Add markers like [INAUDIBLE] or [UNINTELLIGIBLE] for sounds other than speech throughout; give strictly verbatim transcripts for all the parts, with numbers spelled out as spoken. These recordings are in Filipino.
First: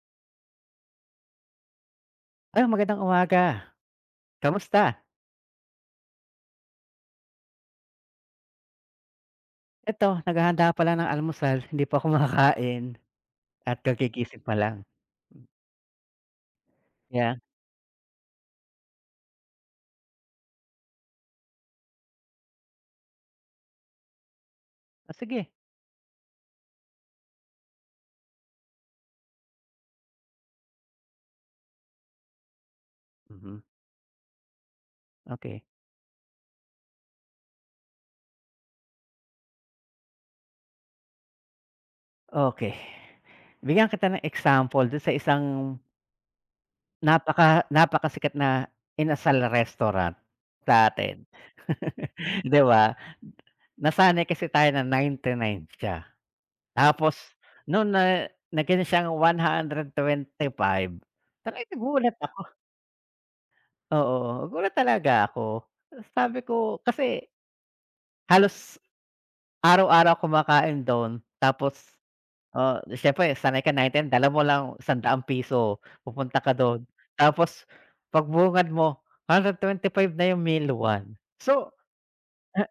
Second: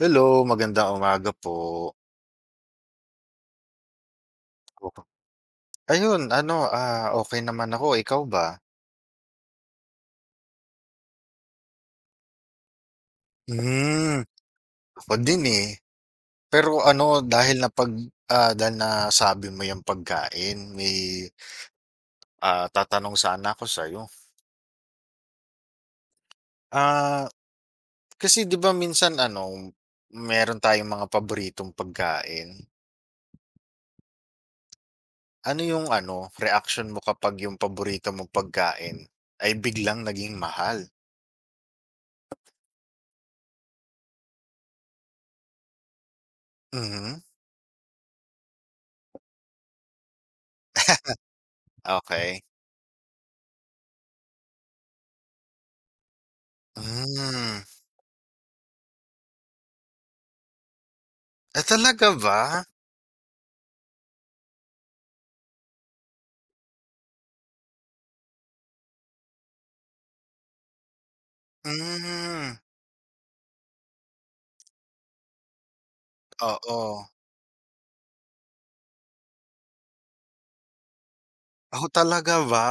Hello, magandang umaga po. Ay, magandang umaga. Kamusta? Opo. Ayun ano, ah, okay naman ako, ikaw ba? Eto, naghahanda pa ng almusal, hindi pa ako [LAUGHS] makakain at Hmm, kagigising pa lang. ako din, eh. Pero ano Yeah. dahil na pag ah, dahil nasabi mo yung pagkain may, ah, tatanong sana ako sa sa'yo. Oh, sige. Ah, kasi 'di ba minsan ano, meron tayong mga paboritong pagkain. Mhm, Ano okey. yung ano, reaction mo kapag yung paborito mong pagkain ay biglang naging mahal? Okey. Bigyan kita ng example dun sa isang Mhm, napaka napakasikat na inasal restaurant sa atin, okey. [LAUGHS] 'di ba? Nasanay kasi tayo na ninety-nine siya. Tapos Hmm, noon na naging siyang one hundred twenty-five, ah, talagang talaga nagulat. ba? Oo, nagulat talaga ako. Sabi ko kasi halos araw-araw kumakain don tapos, Hmm, ah, siyempre sanay ka nine, ten dala mo lang isang daang piso pupunta ka don oo. tapos pagbungad mo hundred twenty five na yung meal one. So, Ako talaga ah, ba?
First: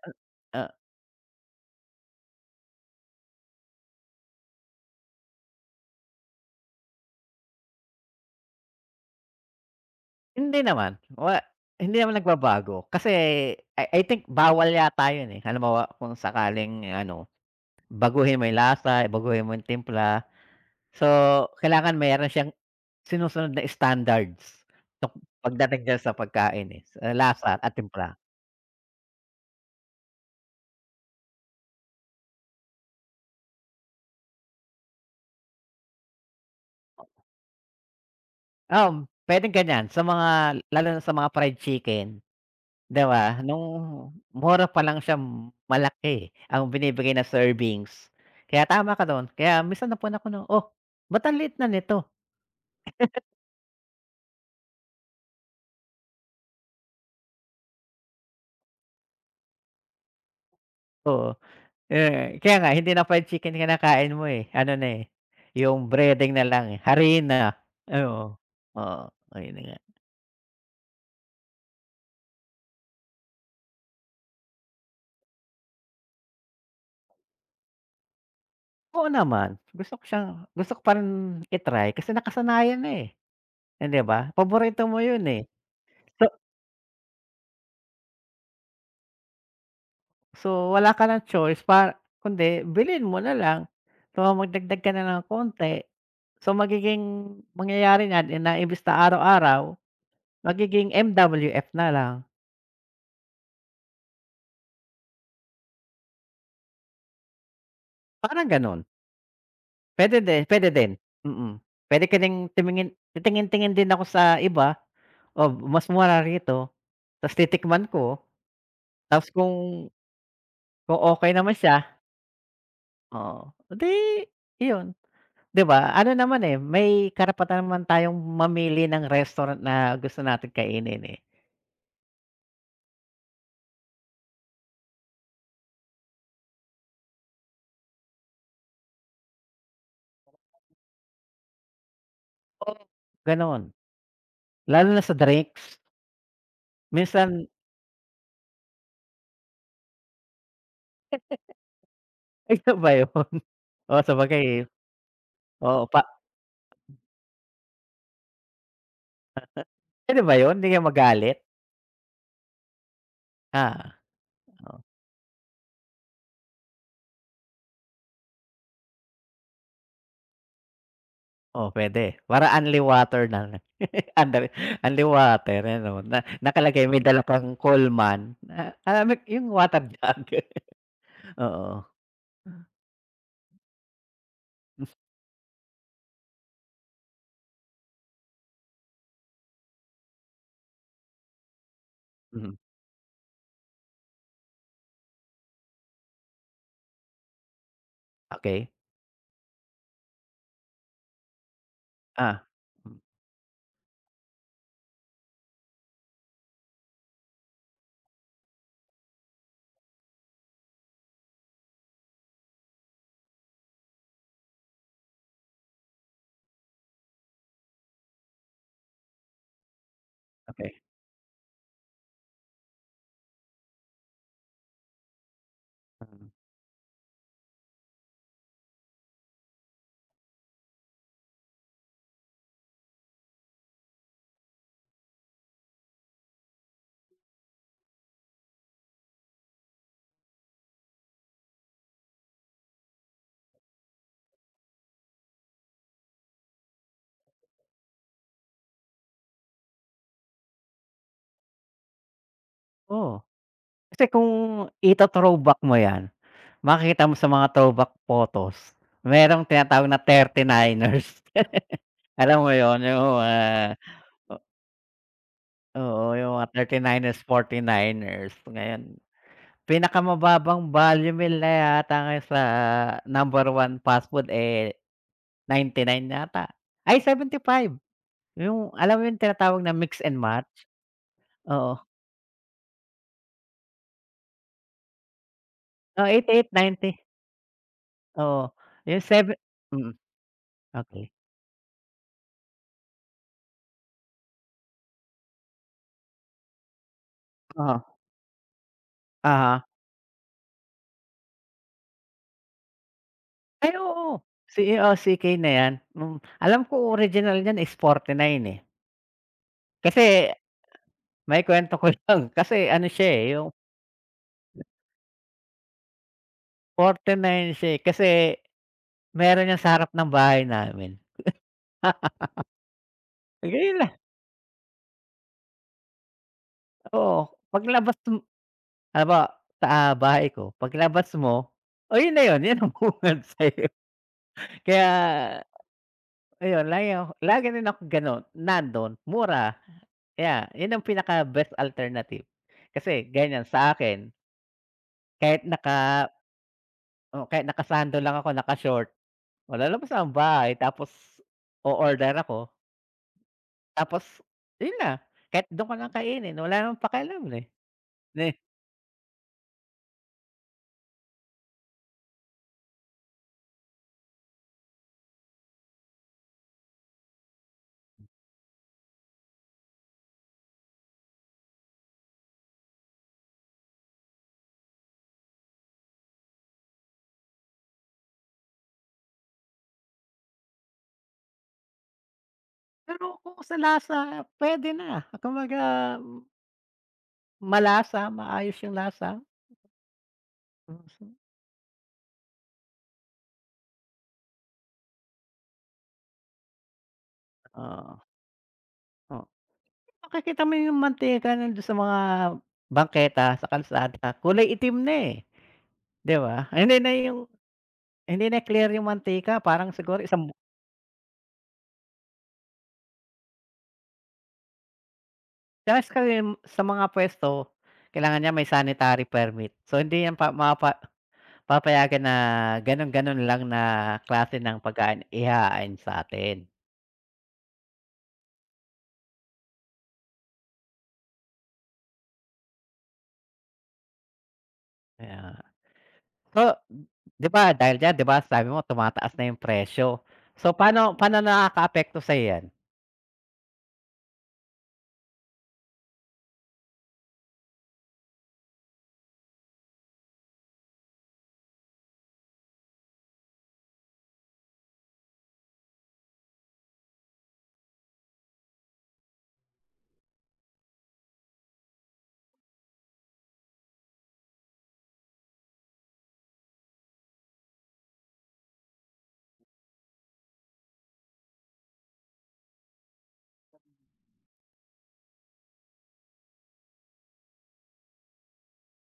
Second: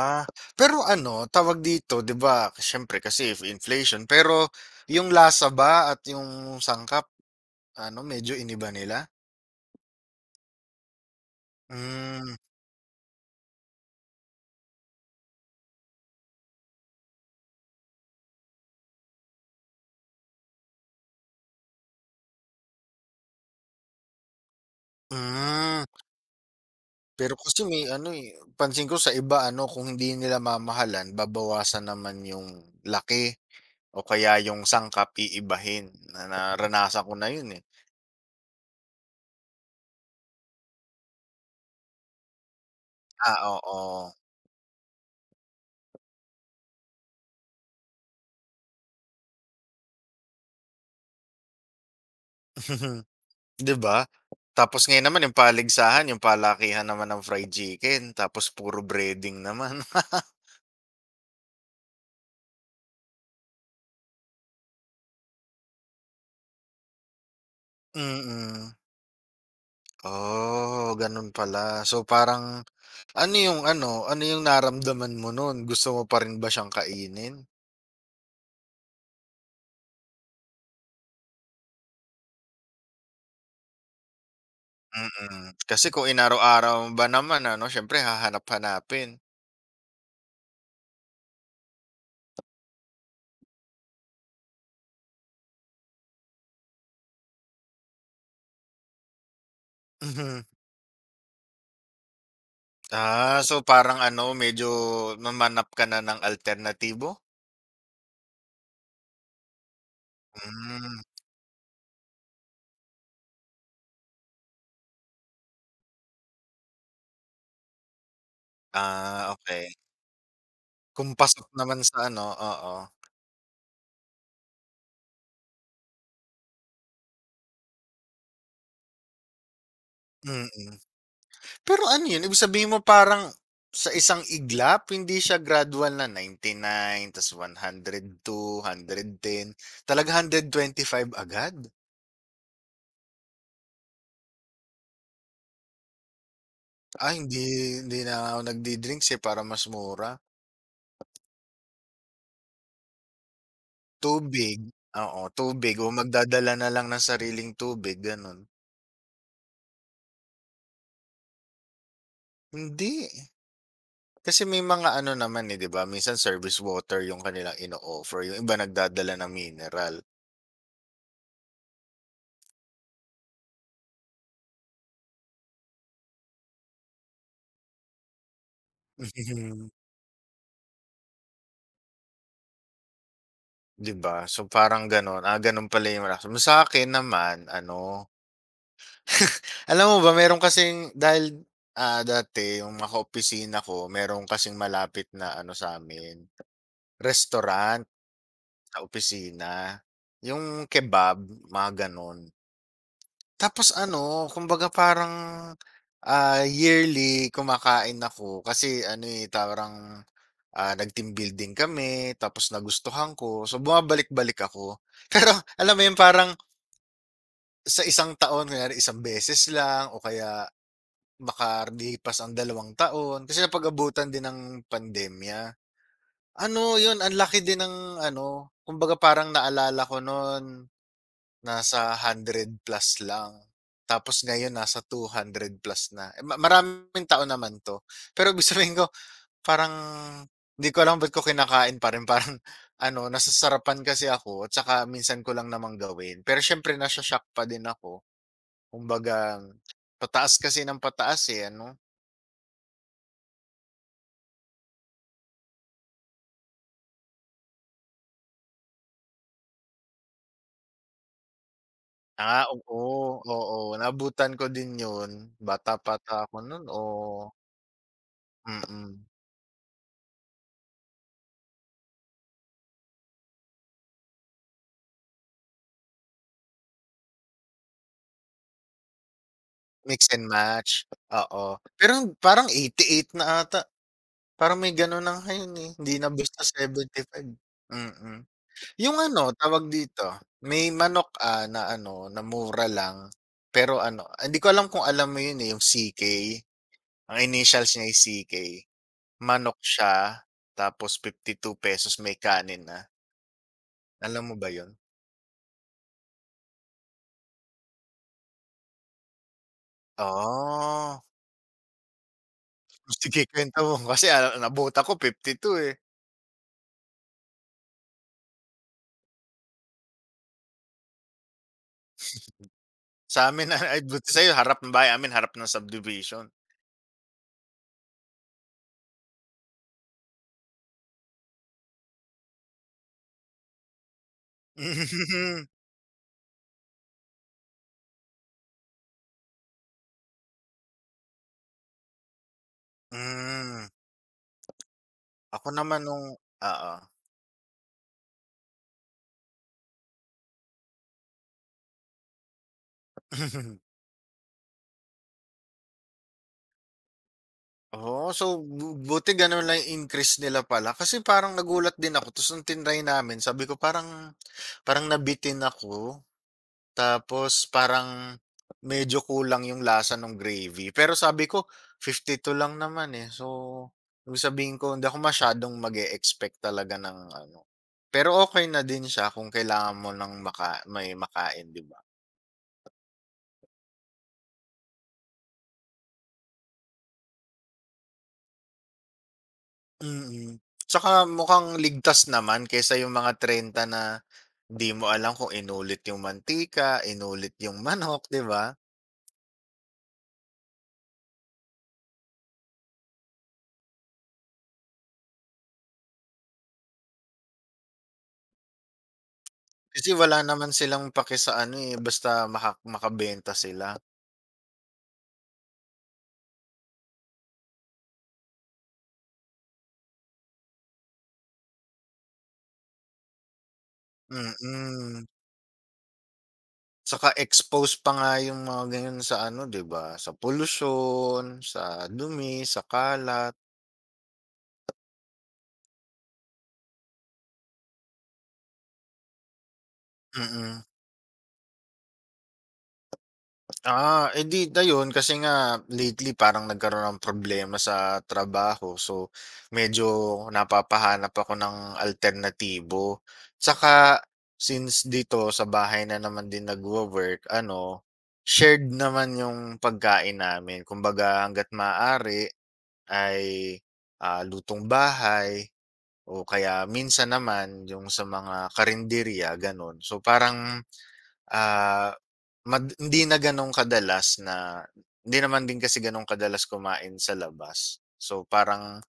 ah, Pero ano, tawag dito, 'di ba, siyempre kasi if inflation, pero yung lasa ba at yung sangkap ano, medyo iniba nila? hindi naman wa hindi naman Hmm, nagbabago kasi I I think bawal yata yun, eh. Halimbawa kung sakaling ano, baguhin mo yung lasa, baguhin mo yung timpla. So, kailangan meron siyang sinusunod na standards tok hmm. pagdating diyan sa pagkain, eh, sa Pero lasa kasi at may ano, timpla. eh, pansin ko sa iba ano, kung hindi nila mamahalan babawasan naman yung laki o kaya yung sangkap iibahin, na naranasan ko na yun, eh. Um, puwedeng ganyan sa mga lalo na sa mga fried chicken, 'di Ah, ba? Nung oo. mura pa lang siya malaki eh, ang binibigay na servings. Kaya tama ka dun, kaya minsan napunta ako ng, "Oh, ba't ang liit na nito?" [LAUGHS] 'Di ba? Tapos ngayon naman yung paligsahan, yung palakihan naman ng fried chicken tapos puro breading naman. [LAUGHS] Oo, eh, kaya nga hindi na fried chicken kinakain mo, eh, ano na, eh, yung breading na lang, eh, harina, oo. Mm. Oo, ayun na nga. Oh, gano'n pala. So parang ano yung ano, ano yung naramdaman mo nun? Gusto mo pa rin ba siyang kainin? Oo naman, gusto ko siyang gusto ko pa rin i-try kasi nakasanayan na, eh, hindi ba? Paborito mo yun, eh. Mm. Kasi kung So inaraw-araw mo ba naman ano, siyempre hahanap-hanapin. so wala ka ng choice pa kundi bilhin mo na lang. So magdagdag ka na ng konti. So magiging mangyayari niyan, eh, na imbes na araw-araw, Mhm. magiging M W F na lang, Ah, so parang ano, medyo mamanap ka na ng alternatibo? parang ganun. Puwede din puwede din, Hmm. mm. Puwede ka ding tumingin titingin-tingin din ako sa iba, "Oh, mas mura rito." Ta's titikman ko, ta's Ah, okay. kung kung Kung okey pasok naman naman siya. sa ano oo. Oo, 'di yun, 'di ba? Ano naman, eh, may karapatan naman tayong mamili ng restaurant na gusto natin Mm. kainin, eh. Pero ano yun, ibig sabihin mo parang sa isang iglap hindi siya gradual na ninety nine ta's one hundred two, one hundred ten talaga one hundred twenty five agad? Oo, gano'n. Lalo na sa drinks, Ah, hindi minsan hindi na ako nagdi-drinks, eh, para mas mura. [LAUGHS] ay, siya ba yun? Oo, sabagay, Tubig, eh, oo, tubig oo, o pa magdadala na lang ng sariling tubig gano'n. puwede ba yun? 'Di kayo magalit? Hindi, Ah, kasi may oh, mga ano naman, eh, 'di ba minsan service water yung kanilang ino-offer, yung iba nagdadala ng mineral. oo, puwede. Para only water na lang. [LAUGHS] Under only water, ano, na nakalagay may dala kang Coleman, na alam mo yung [LAUGHS] water jug. [LAUGHS] Oo, 'Di ba? So, parang gano'n, ah, gano'n pala yung reaksyon mo. Sa'kin naman ano, [LAUGHS] alam mo ba meron kasing dahil, ah, mm, dati yung mga opisina ko meron kasing malapit na ano sa sa'min, restaurant okey. sa opisina, yung kebab, mga gano'n. Ah, hmm, Tapos ano, kumbaga parang, ah, yearly kumakain ako kasi ano, eh, parang, ah, nag-team building kami tapos nagustuhan ko, so bumabalik-balik ako. [LAUGHS] Pero alam mo yun, parang sa isang taon kunyari isang beses lang o kaya okey. makalipas ang dalawang taon kasi napag-abutan din ng pandemya. Mm. Ano yun ang laki din ng ano, kumbaga parang naalala ko nun nasa one hundred plus lang, tapos ngayon nasa two hundred plus na. Eh, ma maraming taon naman 'to, pero ibig sabihin ko parang hindi ko alam ba't ko kinakain pa rin [LAUGHS] parang ano nasasarapan kasi ako at saka minsan ko lang namang gawin. Pero siyempre na-sho-shock pa din ako. Kumbaga, pataas kasi ng pataas, eh, ano? Oo, kasi kung ito-throwback mo 'yan, makikita mo sa mga throwback photos, merong tinatawag na thirty-niners. [LAUGHS] Ah, Alam mo 'yun, yung oo, mga oo, nabutan ko din 'yun. oo, Bata-bata yung ako mga nun thirty-niners, oo, forty-niners, ngayon mm. pinakamababang value meal na yata ngayon sa number one fast food, eh, ninety-nine yata, ay seventy-five. Yung alam mo yung tinatawag na mix Mix and and match? match, oo. Oo, Pero parang eighty-eight na ata, parang may gano'n na ngayon, eh, hindi oh, na basta eighty-eight, ninety, seventy-five. Mm. oo, Yung yung ano, seven tawag mm, dito, may manok, okay. ah, na ano, na mura lang, pero ano, hindi ko alam kung alam mo 'yun, eh, yung C K, ang initials niya Oo, ay C K. Manok aha. siya, tapos ₱fifty-two may kanin na. Ay oo, Alam mo ba si 'yun? oo, C K na 'yan, hmm, alam ko original niyan is forty-nine eh. Kasi Oh, maikwento ko [LAUGHS] lang, kasi ano [LAUGHS] siya sige eh, yung kuwento mo kasi, ah, nabota ko two eh. forty-nine siya eh, kasi meron 'yan sa harap ng bahay namin. [LAUGHS] Sa amin na Ganun ay lang, buti sa'yo harap ng bahay amin harap ng subdivision. oo, paglabas m halimbawa sa, ah, bahay ko, paglabas mo, oh, yun na yun, yun ang bungad sa'yo. [LAUGHS] [LAUGHS] Kaya Mhm. ayun, lagi ako lagi rin ako gano'n, nandun, mura, yeah, yun ang pinaka best alternative. Kasi ganyan Hmm, sa akin. Kahit ako naman nung naka oo. Oo, kahit naka-sando lang ako, naka-short, o lalabas ako ng bahay tapos o-order ako, [LAUGHS] tapos yun na, kahit dun ko lang kainin wala namang pakialam, eh, Oo, so ne bu buti gano'n lang yung increase nila pala kasi parang nagulat din ako ta's nung tinry namin sabi ko parang parang nabitin ako. Tapos parang medyo kulang yung lasa nung gravy. Pero sabi ko fifty-two lang naman, eh. So, ibig sabihin ko hindi ako masyadong mag expect talaga ng ano. Pero okay na din siya kung kailangan mo ng maka may makain, 'di ba? pero kung sa lasa puwede na, kumbaga malasa, maayos yung lasa. Mm. Tsaka [UNINTELLIGIBLE] mukhang ligtas naman kaysa yung mga thirty na di mo alam kung inulit yung mantika, inulit yung [LAUGHS] Oo, manok, 'di ba? oo. Makikita mo yung mantika nandun sa mga bangketa, sa kalsada kulay itim na, eh, 'di ba? Hindi na yung hindi na clear yung mantika parang Kasi siguro wala isang. naman silang pake sa ano, eh, basta maka makabenta sila. Tsaka sa kalim sa mga puwesto, kailangan niya may sanitary permit. So, hindi yan pa mapa papayagan na gano'n-gano'n lang na klase ng Mm. pagkain ihahain sa'tin. Tsaka expose pa nga yung mga ganyan sa ano, 'di ba, sa pollution, sa dumi, sa kalat, Kaya so, 'di ba dahil diyan, 'di ba sabi mo tumataas na yung presyo. So, mm. paano paano nakakaapekto sa'yo yan? Ah, edi di ayun kasi nga lately parang nagkaroon ng problema sa trabaho. So, medyo napapahanap ako ng alternatibo. Tsaka since dito sa bahay na naman din nagwo-work ano, shared naman yung pagkain namin. Kumbaga hangga't maaari ay, ah, lutong bahay o kaya minsan naman yung sa mga karinderya, gano'n. So, parang, ah, mad hindi na gano'n kadalas na hindi naman din kasi gano'n kadalas kumain sa labas. So, parang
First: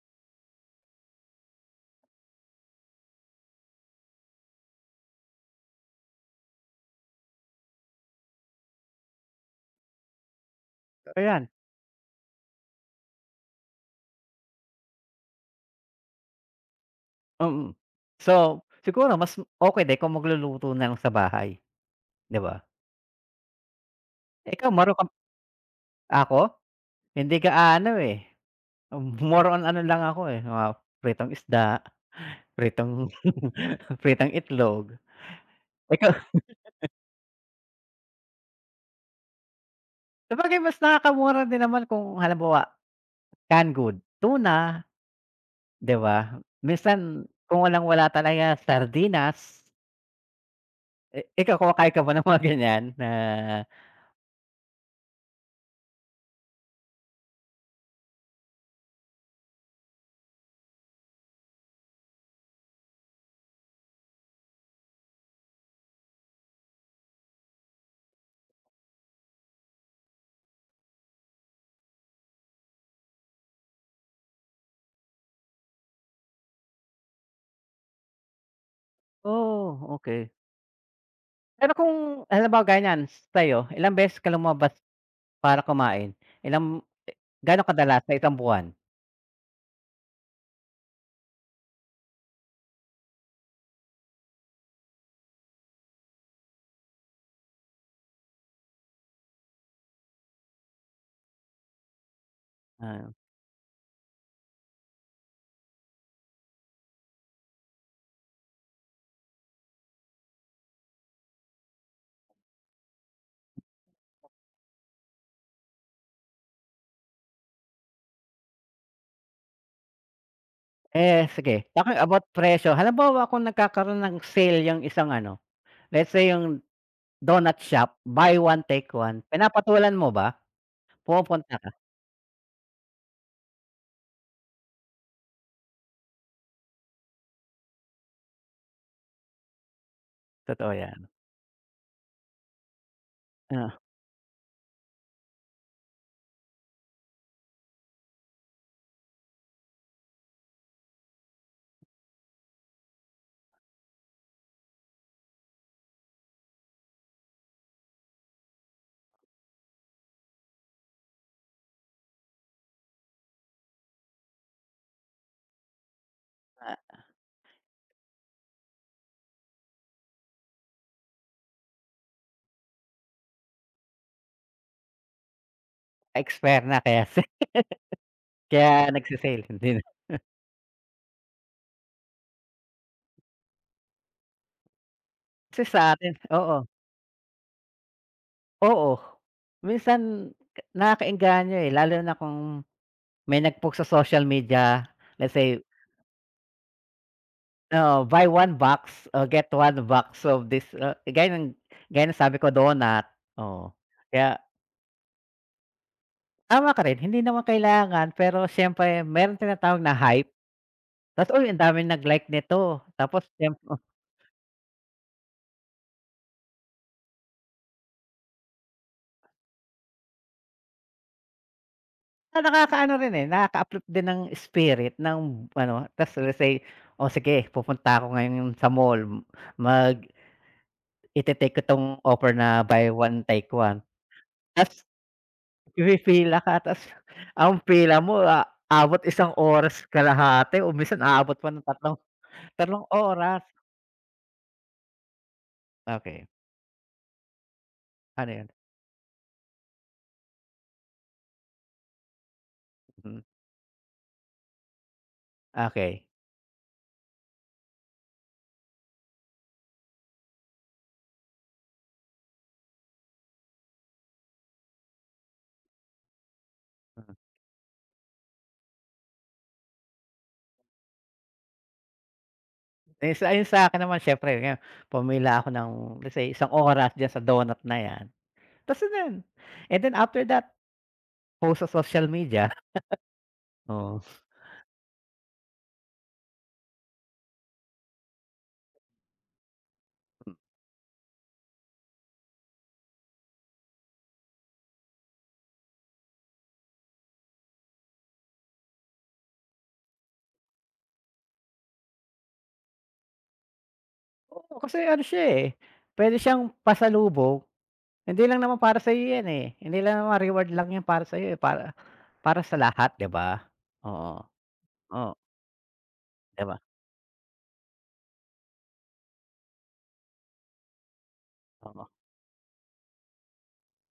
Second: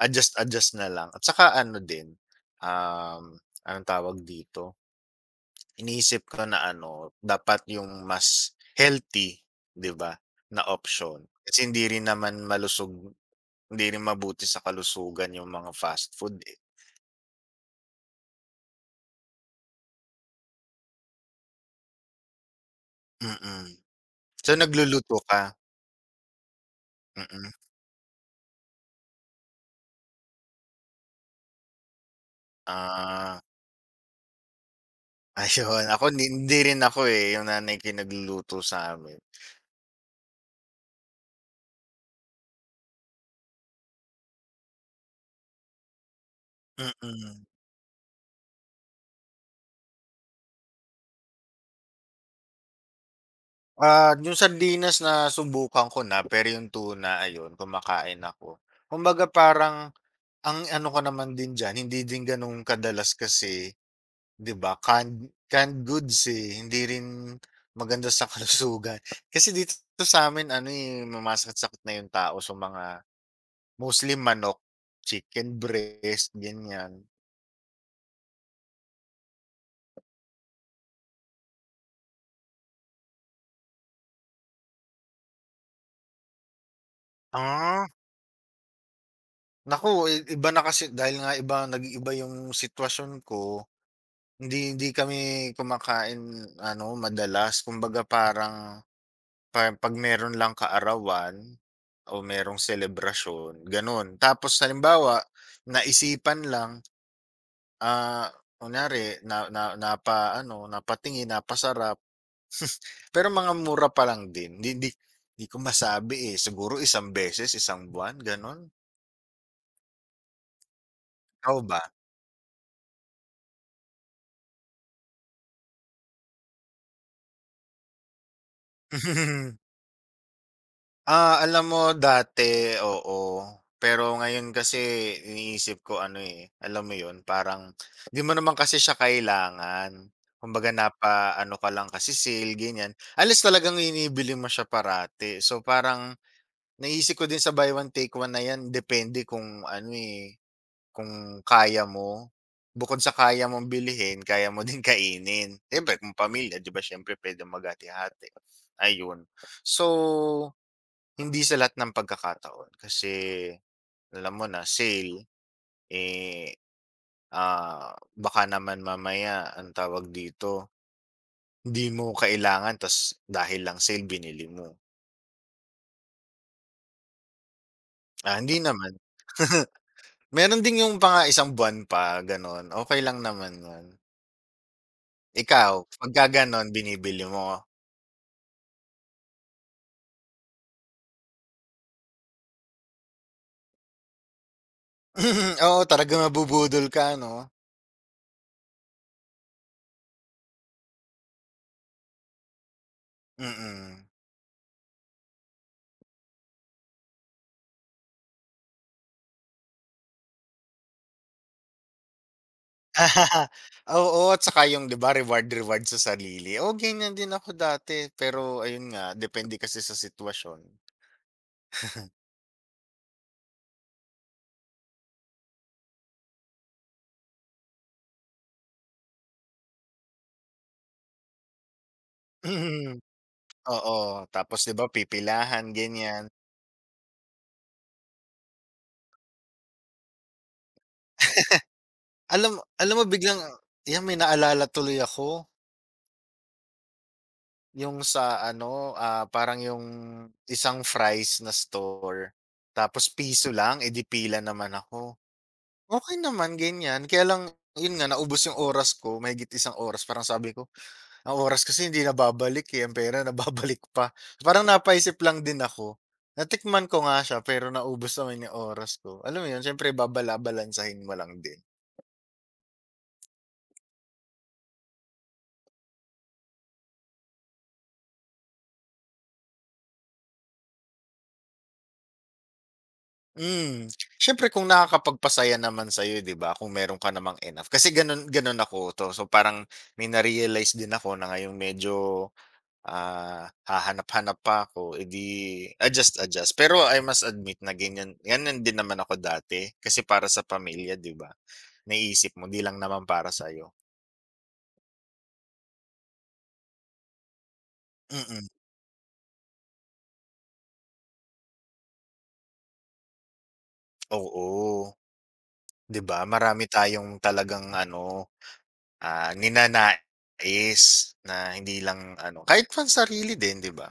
adjust-adjust na lang at saka ano din, um, anong tawag dito, iniisip ko na ano, dapat yung mas healthy, 'di ba, na option. Ayan, Kasi hindi rin naman malusog hindi rin mabuti sa kalusugan yung mga fast food, eh. mm. So, siguro mas okay din kung magluluto na lang sa bahay, 'di ba? Mm. So, Ikaw meron kang nagluluto ka? ako? Hindi ka Mm. ah, ano eh, more on ano lang ako, eh, mga pritong isda. Pritong Ah. [LAUGHS] pritong itlog. Ayun, ako Ikaw hindi hindi rin ako, eh, yung nanay ko yung nagluluto sa'min. [LAUGHS] sabagay mas nakakamura din naman kung halimbawa, canned good tuna, 'di ba? Minsan Mm. kung walang-wala talaga sardinas. I ikaw kumakain ka ba ng mga ganyan na Ah, yung sardinas nasubukan ko na, pero yung tuna ayun, kumakain ako. Kumbaga parang ang ano ko naman din diyan, hindi din gano'n kadalas kasi 'di ba canned canned goods, eh, hindi rin maganda sa [LAUGHS] kalusugan. Kasi dito sa'min ano, eh, sumasakit-sakit na yung tao sa mga mostly manok, chicken breast, ganyan. oh, okay. Pero kung halimbawa ganyan sa'yo, ilang beses ka lumabas para kumain? Ilang Gaano Ah. kadalas sa isang buwan? Naku, i iba na kasi dahil nga iba nag-iiba yung sitwasyon ko, hindi hindi kami kumakain ano, madalas. Kumbaga parang pa 'pag meron lang kaarawan o merong Ah, selebrasyon, gano'n. Tapos halimbawa, naisipan lang, ah, kunyari na na napa-ano, napatingin, napasarap. [LAUGHS] Pero mga mura pa lang din, hindi hindi hindi ko masabi, eh. Siguro isang beses, isang buwan, gano'n. eh, Ikaw sige, ba? talking about presyo. Halimbawa kung nagkakaroon ng sale yung isang ano, let's say yung donut shop, buy one take one, [LAUGHS] pinapatulan mo ba? Ah, Pumupunta alam ka? mo dati, oo. Pero ngayon kasi iniisip ko ano, eh, alam mo 'yun, parang 'di mo naman kasi siya kailangan. Kumbaga Totoo yan. napaano ka lang kasi sale, ganiyan. Alis talagang Oo, inibili mo siya parati. So, parang naisip ko din sa buy one take one na yan depende kung ano, eh, kung kaya mo. Bukod sa kaya mong bilhin, kaya mo din [LAUGHS] kainin. Siyempre kung pamilya 'di ba siyempre puwedeng maghati-hati, ayun. So, hindi sa lahat ng pagkakataon kasi alam mo na sale, eh, ah, ah, baka naman mamaya ang tawag dito, hindi mo kailangan ta's dahil lang sale binili mo. expire na kaya si Ah, [LAUGHS] hindi kaya naman. nagse-sale hindi [LAUGHS] na. Meron din yung pang isang buwan pa gano'n, okey lang naman 'yun. Kasi Ikaw, sa'tin pagka oo, gano'n binibili mo? [LAUGHS] oo. Minsan nakakaengganyo, eh, lalo na kung may nag-post sa social media, let's Mhm, say, oo, talagang nabubudol ka 'no? oo, buy one box or get one box of this, ah, gaya ng gaya ng sabi ko donut, oo. Mm. Kaya tama ka rin, hindi naman kailangan pero siyempre merong tinatawag na hype. Tapos, uy, ang daming nag-like nito. Tapos [LAUGHS] siyemp oh, Oo, at saka yung 'di ba reward-reward sa sarili. Oo, ganiyan din ako dati, pero ayun nga depende kasi sa sitwasyon. na nakakaano rin, eh, nakaka-uplift din ng spirit ng ano, tapos let's say, "Oh, sige pupunta ako ngayon sa mall, mag ite-take ko 'tong offer [LAUGHS] na buy Mhm, one take one." oo, tapos 'di Tapos ba pipilahan ganiyan. pipila ka tas ang pila mo aabot isang oras kalahati o minsan aabot pa ng tatlong Alam tatlong alam mo biglang oras. 'yan may naalala tuloy ako. Okey, Yung ano sa 'yun? ano, ah, parang yung isang fries na store, tapos Mm, piso lang, eh, di pila naman ako. okey. Okey naman ganyan, kaya lang yun nga naubos yung oras ko, mahigit isang oras parang sabi ko, ang oras kasi hindi na babalik, eh, ang pera [LAUGHS] nababalik pa. Parang napaisip lang din ako, natikman ko Mm. nga siya pero naubos naman yung oras ko. Alam mo yun siyempre babala-balansahin mo lang din. Eh, sa 'yun sa'kin naman siyempre nga pumila ako ng let's say isang oras diyan sa donut na 'yan. Tas yun, and then after that, post sa social media, Hmm, oo. siyempre kung nakakapagpasaya naman sa sa'yo 'di ba, kung meron ka namang enough. Kasi gano'n gano'n ako 'to, so parang may na-realize din ako na ngayong medyo, ah, hahanap-hanap pa ako, edi adjust-adjust. Pero I must admit na ganyan ganyan din naman ako dati, kasi para sa pamilya 'di ba, naiisip mo 'di lang naman para sa sa'yo. Oo, kasi ano siya, eh, puwede siyang pasalubong, hindi lang Mm, naman para sa'yo 'yan, eh, hindi lang naman reward lang 'yan para sa'yo, eh, para para sa lahat, 'di ba? Oo, oo, oh, 'di ba 'di ba? marami tayong talagang ano, ah, ninanais na hindi Oo. lang ano, kahit pansarili din 'di ba?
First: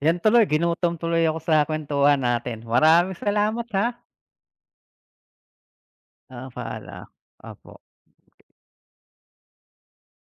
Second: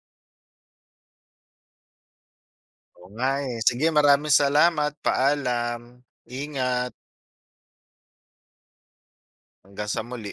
'Yan tuloy ginutom tuloy ako sa kuwentuhan natin. Oo Maraming nga, eh. salamat, Sige ha. maraming salamat, paalam, Oo, ingat, paalam. Opo. hanggang sa muli.